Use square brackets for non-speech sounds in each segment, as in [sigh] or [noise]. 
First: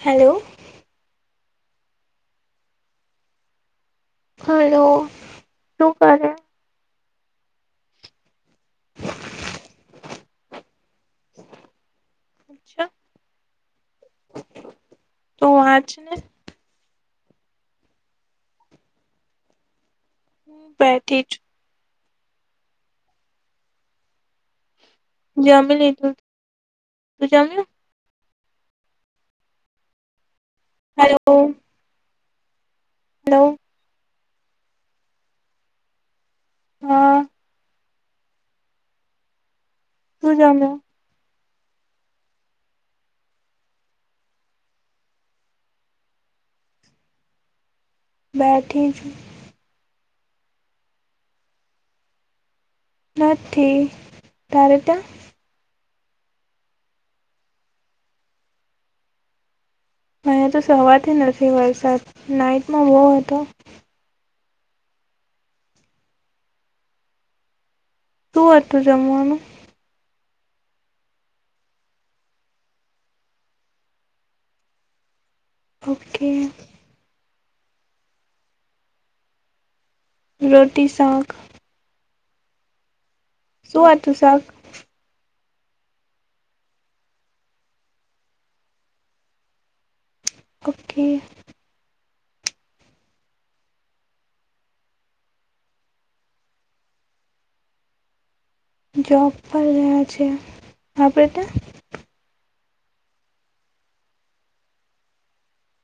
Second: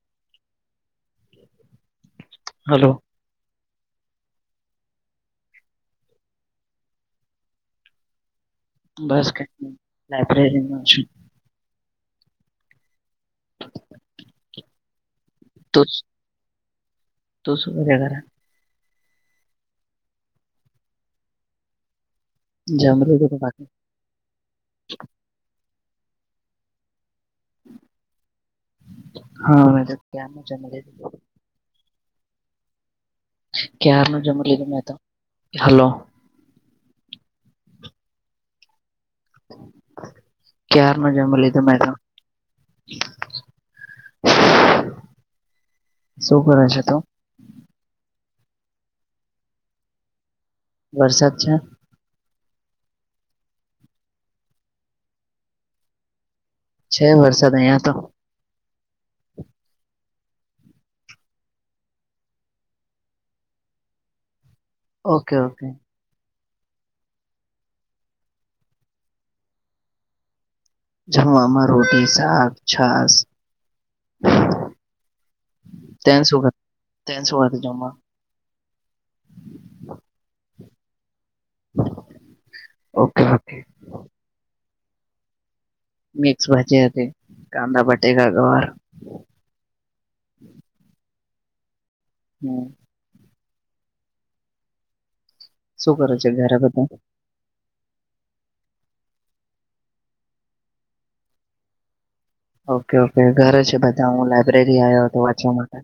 Hello. Hello. Hello. શું કરે? બસ કઈ, લાયબ્રેરીમાં છું. અચ્છા તો વાંચ જ. ને તું શું કરે? હું બેઠી જ. જમી લીધુ કે બા જમી લીધુ. તું જમયો? હા, મે તો કયાર નું જમી લી હેલો. હેલો ક્યારનું જમી લીધુ મે તો. હલો. હ [inaudible] શું જમ્યા? ક્યાર નું જમી લીધું મે તો. શું કરે છે તુ? બેઠી છું. વરસાદ છે? નથી. તારે ત્યાં? છે, વરસાદ અઈયાં તો. અઈયા તો સવારથી નથી વરસાદ, નાઈટમાં બો હતો. Okay okay. શુ હતુ જમવાનુ? જમવામાં રોટી, શાક, છાસ. તે ઓકે સું ખા તે સું ખાધુ જમવાનું? રોટી, સાક. ઓકે. ઓકે શું વા ત સા. મિક્સ ભાજી હતી કાંદા બટેકાા ગવાર ઓકે હમ. શું કરો છે ઘરે બધા. જોબ પર ગયા છે આપણેે ત્યાં. ઓકે ઓકે ઘરે છે બધા હું લાયબ્રેરી આવ્યો હતો વાંચવા માટે.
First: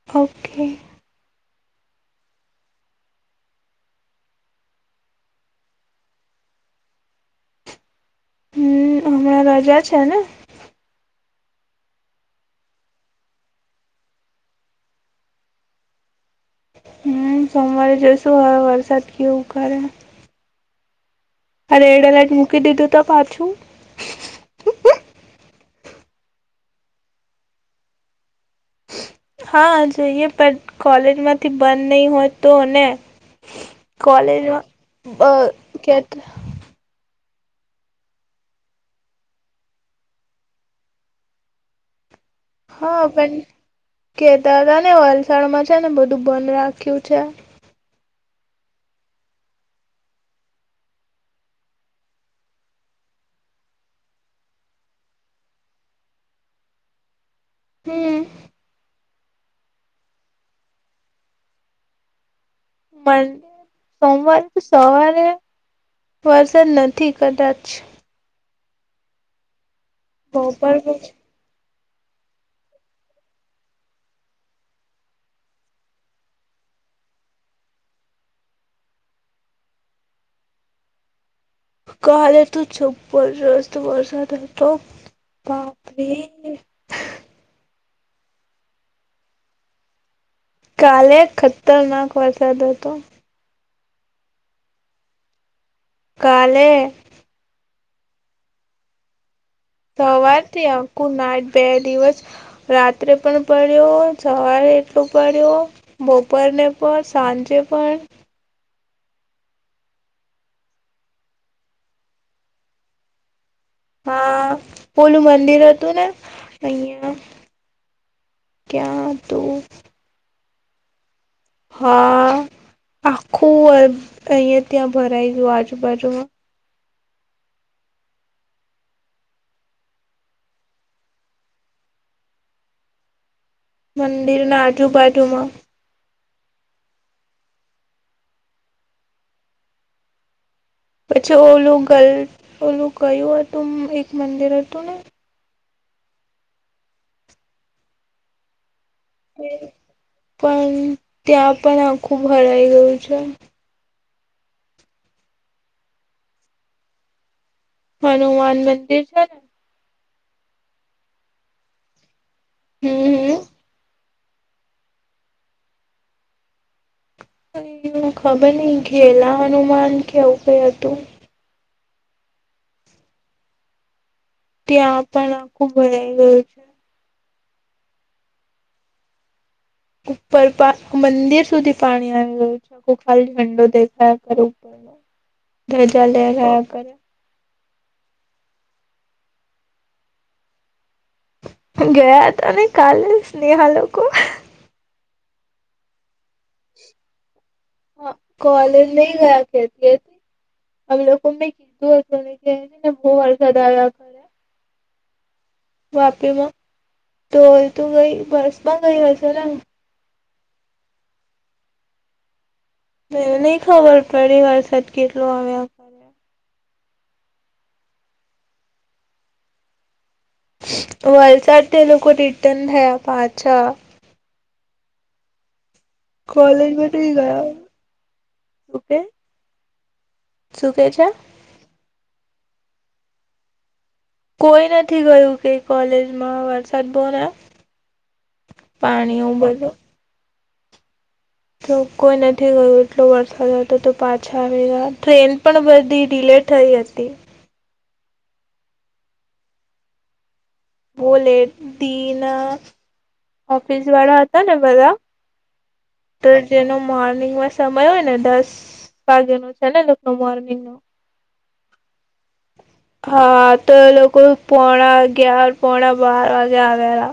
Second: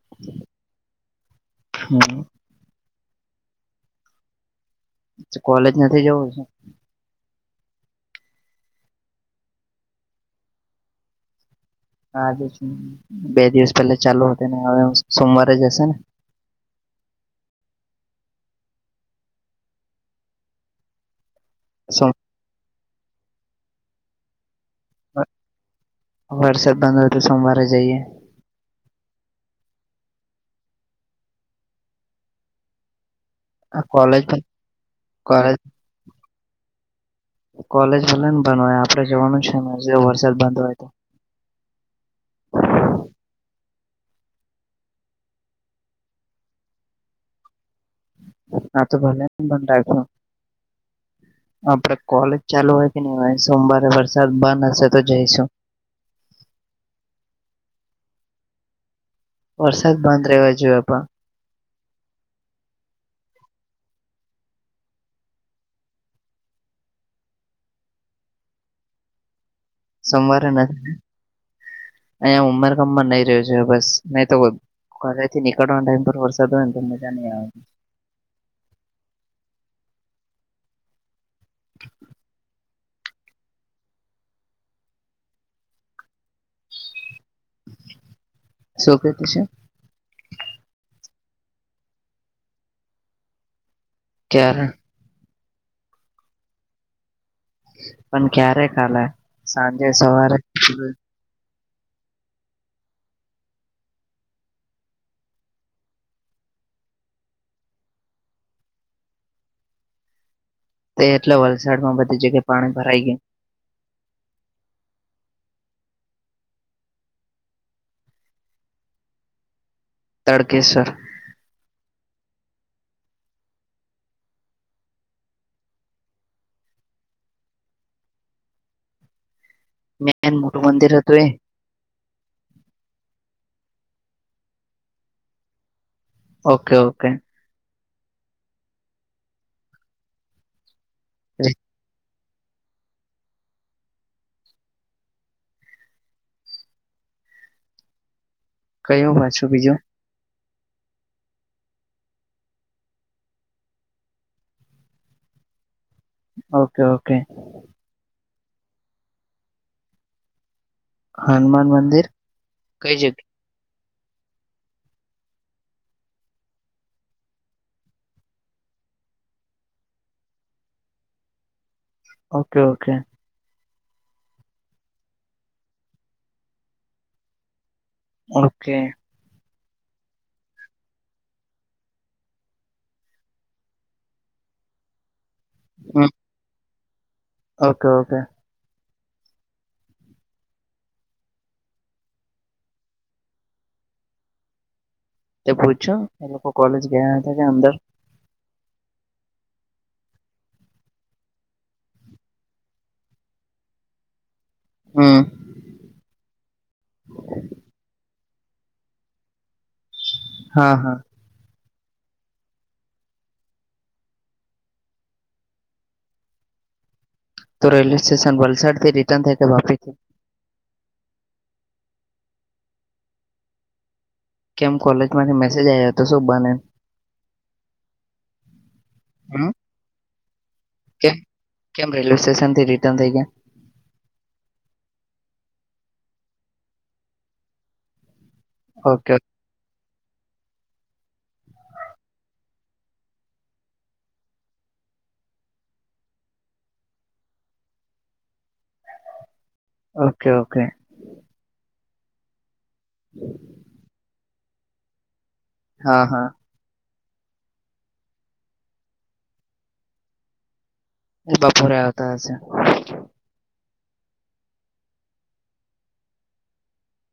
ઓફ. હમ. કોલેજ નથી જવું. હમ હણા રાજા છે ને. જે બે દિવસ પહેલા ચાલુ હત ને હવે સોમવારે જ હશે ને. હમ સોમવારે જઈશું હવે વરસાદ કેવું કરે. રેડ સોમ એલર્ટ મૂકી દીધું તો પાછું. વરસાદ બંધ હો તો સોમવારે જઈએ. હા જોઈએ પણ કોલેજમાંથી બંધ નહી હોય તો ને. આ કોલેજ પણ કોલેજમાં કોલેજ કે. કોલેજ ભલે ને બંધ હોય આપડે જવાનું છે ને હજ વરસાદ બંધ હોય તો. હા પણ કેતા હતા ને વલસાડમાં છે ને બધું બંધ રાખ્યું છે. ના તો ભલે બ રા. આપડે કોલેજ ચાલુ હોય કે નહી હોય સોમવારે વરસાદ બંધ હશે તો જઈશું. હમ. વરસાદ બંધ રહેવા જોએ પણ. મ સોમવારે તો સવારે. વઝન નથી કદાચ. સોમવારે બપોર નથી અહીંયા ઉમર કામમાં નહી રહ્યો છે બસ નહી તો. ઘરે થી નીકળવાના ટાઈમ પર વરસાદ હોય ને તો મજા ન આવે. કાલે તો જબરજસ્ત વરસાદ હતો બાપરી. શું કતું છે. કાલે ખતરનાક વરસાદ હતો. કે્યારેળ. કાલે. પણ ક્યારે ખાલે. સાંજે સવારે સવારથી આંકું નાઠ બે દિવસ. રાત્રે પણ પડ્યો સવારે એટલોું પડ્યો. બપોરને પણ સાંજે પણ. તે એટલે વલસાડ માં બધી જગ્યાએ પાણી ભરાઈ ગયું. હા પોલું મંદિર હતું ને અહિયાં. ક્યાં તો. તડકેસર. હા આખું અહં ત્યાં ભરાઈ ગયું આજુબાજુમાં. મેન મોટું મંદિર હતું એ. મંદિરના આઠુબાઠુમાં. Okay okay. પછી ઓલું ગ ઓલું ગયું હતું એક મંદિર હતું ને કયું એ વાછું બીજુ પણ ત્યાં પણ આખુંબ હરાઈ ગયું છે. ઓકે -ઓકે હનુમાન મંદિર છેને. હનુમાન મંદિર કઈ જગ્યા હમ એ ખબર નહ ઘેલા હનુમાન કેવું કઈ હતુ. ઓકે ઓકે ત્યાં પણ આખું ભરાઈ ગયું છે. ઓકે ઉપર પા મંદિર સુધી પાણી આવી રહ્યું છે. આખો ખાલલી ઝંડો દેખાય કર ઉપર ધજા હમ લે રહયા કર્યા ઓકે ઓકે ગયા હતા અને કાલ સ્નેહ લોકોકો તે પૂછ્યું એ લોકો કોલેજ ગયા હતા, કે અંદર હા, કોલેજ ન ગયા કેતી અમે લોકો મેં કીધું હતું જે ને ને બહુ વરસાદ આવ્યા હમ વાપી માં ધોલ તું ગઈ બસ માં ગઈ હશે ને હા હા ને નહી ખબર પરિ વરસાદ કેટલો આવ્યા કરે તો રેલવે સ્ટેશન વલસાડ થી રિટર્ન થાય કે વાપરી થી. વલસાડ તેટે લોકો રિટર્ન થયા પાછા કેમ કોલેજ માટે મેસેજ આવ્યા હતા. કોલેજમાં તો ગયા હ સુપ કેમ કેમ રેલવે સ્ટેશન થી રિટર્ન થઇ ગયા. કોઈ નથી ગયું કે કોલેજમાં વરસાદ બો ગયા ઓકે પાણી હું બધુ જો કોઈ નથી ગયું એટલો વરસાદ હતો, તો પાછા આવી ગયા ટ્રેન પણ બધી ડિલેટ થઈ હતી. ઓકે ઓકે બોલે દિન ઓફિસ વાળા હતા ને બધા. હા હા તો જેનો મોર્નિંગમાં સમય હોય ને દસ વાગેનોો છે. નેકનો મોર્નિંગ નો એ બપોરે આવતા હશે હા, તો એ લોકો પોણા અગિયાર પોણા બાર વાગે આવેલા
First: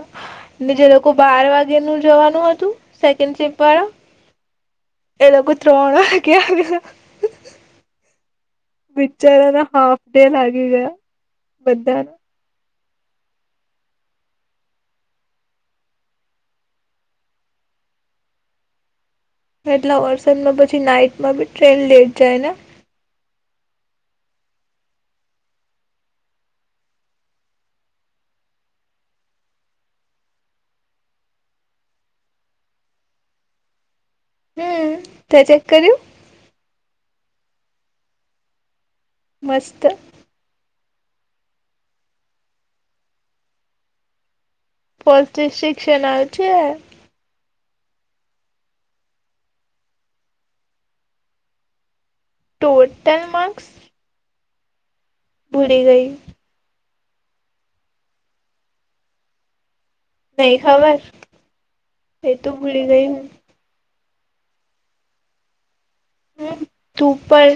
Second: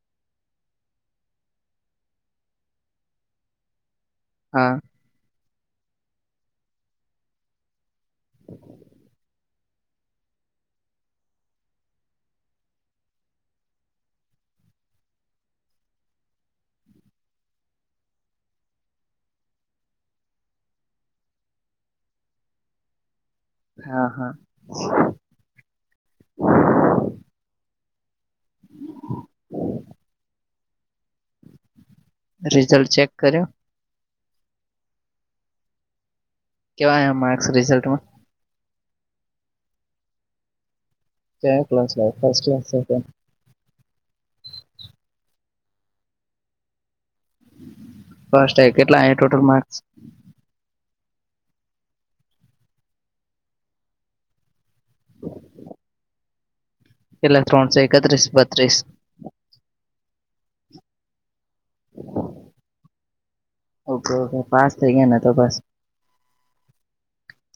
ની જેે લોકો બાર વાગે નું જવાનું હતું સેકન્ડ સિપ વાળા હા એ લોકો કુતરોણ ક્યા બિચારાના હાફ, ડે લાગી ગયા બધાના એટલા વર્ષદમાં પછી નાઈટમાં બી ટ્રેન લેટ જાય ને હા હા હમ [unintelligible] રિઝલ્ટ ચેક કર્યો હમ તો ચેક કર્યું કેવા માર્ક્સ રિઝલ્ટમાં મસ્ત જેં કલા છે, ફ ફ સિકશન આવ છે. ફર્સ્ટ કેટલા ટોટલ માર્સ ટોટલ માર્ક્સ હ ભુડી ગઈ એલા ત્રોણસો એકત્ર્રીસ બત્રીસ નહી ખબર એ તોું ભૂલી ગઈ, હુ ઓકે ઓકે પાસ થઇ ગયા, ને તો બસ હમ, ધૂપર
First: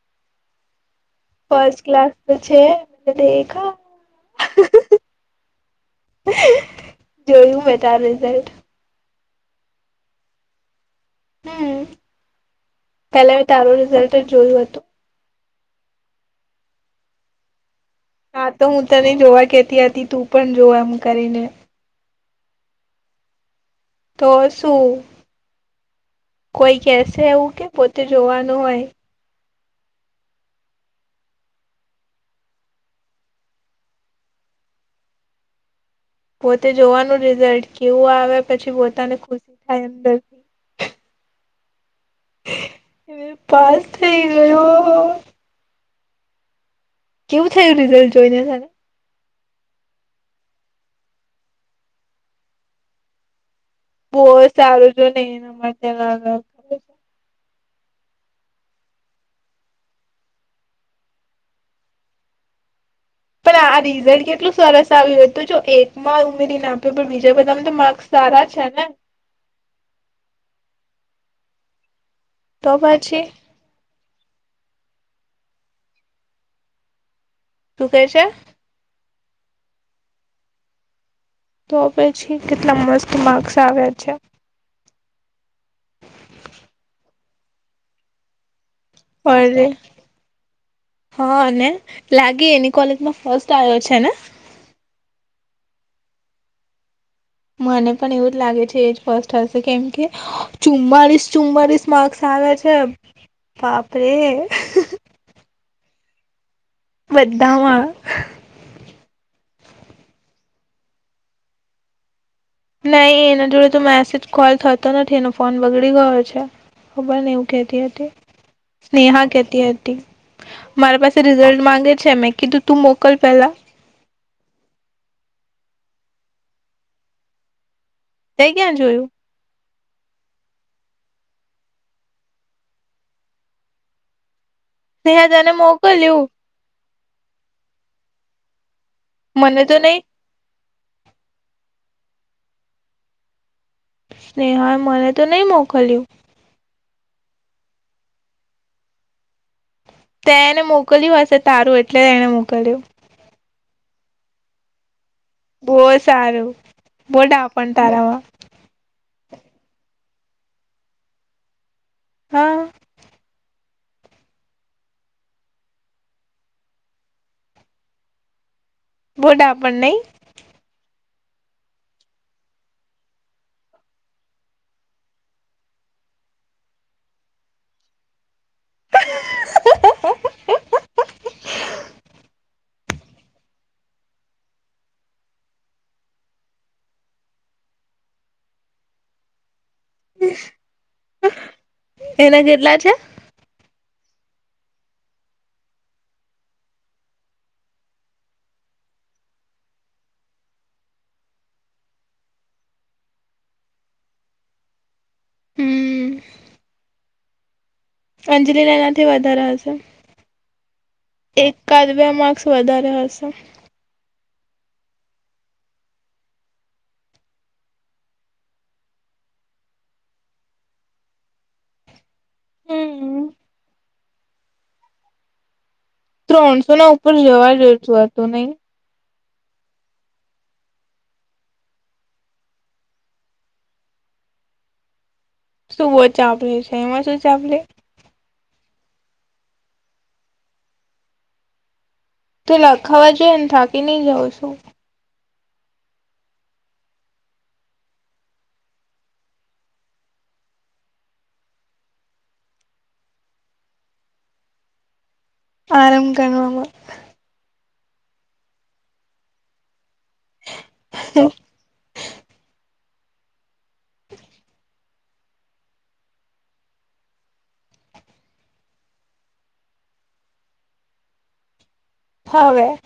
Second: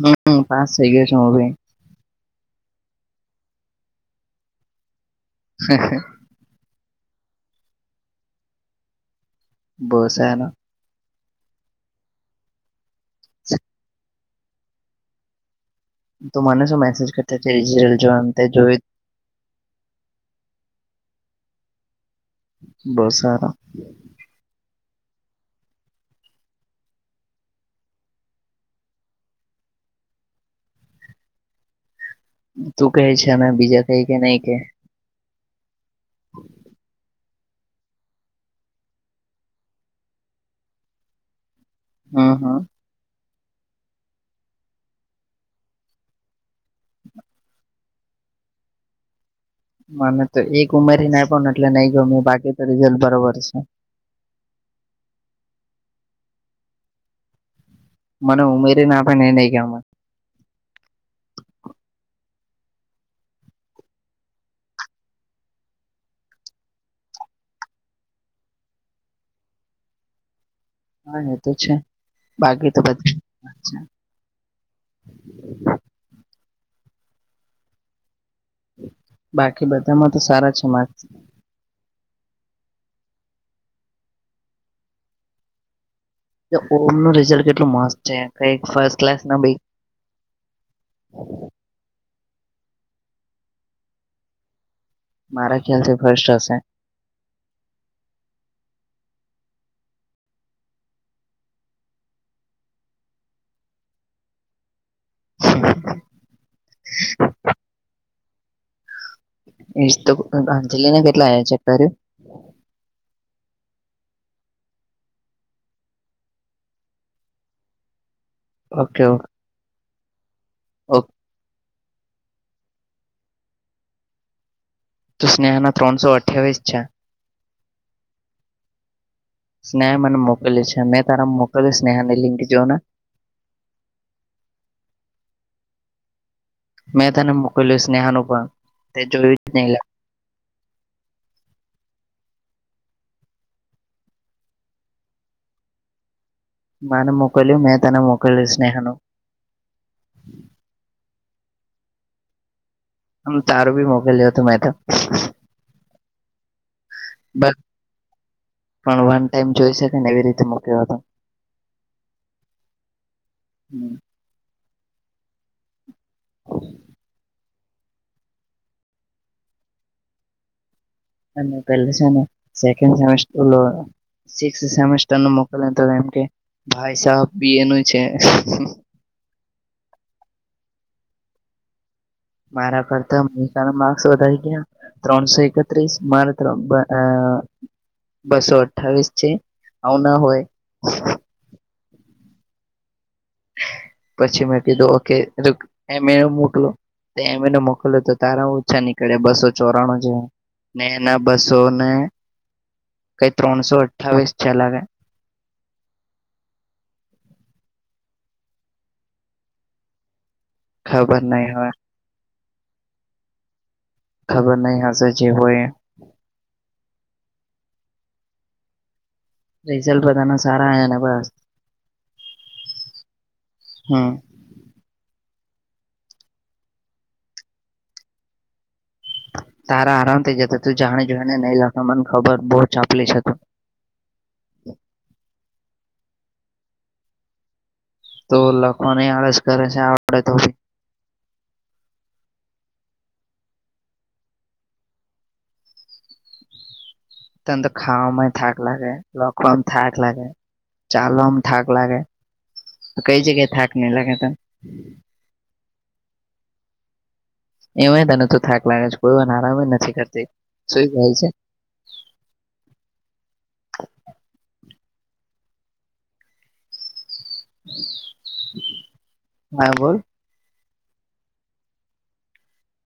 હમ પાસ થઈ ગયા છે, ભ ફસ્ટ ક્લાસ તો છે. દેખા હ હ જોયું મે તાર રિઝલ્ટ બહસ એનો હમ પેલા મેં તારું રિઝલ્ટ જ જોયું હતુ. તું મને શું મેસેજ કરતાલજો હા તો જોઈ હું તને જોવા કેતી હતી તું પણ જો એમ કરીને બસા તો શું કોઈ કેસે એવું કે પોતે જોવાનું હોય. તું કહે છે. અ બીજા કઈ કે નહી કે પોતે જોવાનું રિઝલ્ટ કેવું આવે પછી પોતાને ખુશી થાય અંદર હા હા હવે પાસ થઈ ગયો હા કેવું થયું રિઝલ્ટ જોઈ ને તને મને તો એક ઉમેર ના પણ એટલે નહી ગયો બાકી તો રિઝલ્ટ બરોબર છે. બ સારું જો નહી લ મને ઉમેરી નાટ નને નઈમાં પણ આ રિઝલ્ટ કેટલું સરસ આવ્યુંય તો જો એકમાં ઉમેરીને આપ્યો પણ બીજા બધામાં તો માર્ક્સ સારા છેને હા એ તો છે. બાકી તો બધું હા તું કહે છે. બાકી બધામાં તો સારા છે, મા તો પછી કેટલા મસ્ત માર્ક્સ આવ્યા છે. ઓમ નું રિઝલ્ટ કેટલું મસ્ત છે, કઈક ફ પણ હા ને લાગી એની કોલેજમાં ફસ્ટ આવ્યો છેને મારા ખ્યાલ થી ફસ્ટ હશે મને પણ એવું જ લાગે છે એ જ ફસ્ટ હશે કેમ કે ચુમ્માળીસ ચુમ્માળીસ માર્ક્સ આવ્યા છે. છે, બાપરેે વધધામાં એ અંજલીિને કેટલાારે નહી એના જોડે તો મેસેજ કોલ થતો નથી એનો ફોન બગડી ગયો છે. ખબર ને એવું કેતી હતી ઓકે સ્નેહા કેતી મારા ઓકે પાસે રિઝલ્ટ માંગે છે. મે કું તું મોકલ પેલા ત સ્નેહા ના ત્રણસો અઠ્યાવીસ છે. ત ક્યાં જોયું સ્નેહ મને મોકલે છે. અનેં તારા મોકલી સ્નેહ ને લિંંગ જોઓ ને સહ જને મોકોલું મેં તને મોકલું સ્નેહાનુંું પણ તે જોયું જ મને તો નહી સ્નેહ મને તો નહી મો ખલી્યું માને મોકલિયુ મેં તને મોકલિયુ સ્નેહા નું તે એને મોકલ્યું હશે તારું એટલે તેને મોકલ્યુ આમ તારું બી મોકલ્યો હતું મેતો બહ સારું બહુ ડાપણ તારામાં પણ વન ટાઈમ જોઈ શકે ને એવી રીતે મૂક્યો હતો હા હમ બહુ ડાપણ નહી અને પહેલે છેને. સેકન્ડ સેમેસ્ટર સિક્સ સેમેસ્ટર નું મોકલેને ત એમ કે ભાઈ સાબ બી એ નું છે. હા હા હા મારા કરતા તારા માર્ક્સ વધારી ગયા. ત્રણસો એકત્રીસ મારે અ અ બસો અઠ્ઠાવીસ છે. આવું ના હોય. એના કેટલા છે. પછી મેં કીધું ઓકે એમે મોકલો એમને મોકલો તો તારા ઓછા નીકળ્યા બસો ચોરાણું જેવા ને એના બસો ને કઈ ત્રણસો અઠાવીસ છેલાાગ હમ અંજલિ ના એનાથી વધારા હશે ખબર નહી હવે એકાદ બે માર્ક્સ વધારે હશે ખબર નહી હશે, જે હોય રિઝલ્ટ બધાના સારા આવ ને બસ હમ હા ત્રણસો ના ઉપર જવા ડેસું હતું નહી. તારા આરામ થઇ જતા તું જાણે જોઈને નહી લતા મને ખબર બહુ ચાપલી છે, તુ શું બહુ ચાપલી છે, એમાં શું ચાપલી તો લખવાની આળસ કરે છે. આવડે તો ભી તો લ ખાવા જોઈ ને થાકી નઈ જવ છુ. તન તો ખાવાવામાં થાક લાગે લખવામાં થાક લાગે ચાલવા માં થાક લાગે કઈ જગ્યાએ થાક નહી, લાગે તો આરામ કરણમાં એમાંય તને તો થાક લાગે છે કોઈ વાન આરામ નથી કરતી સુઈ ગઈ છે. હા, બોલ હવે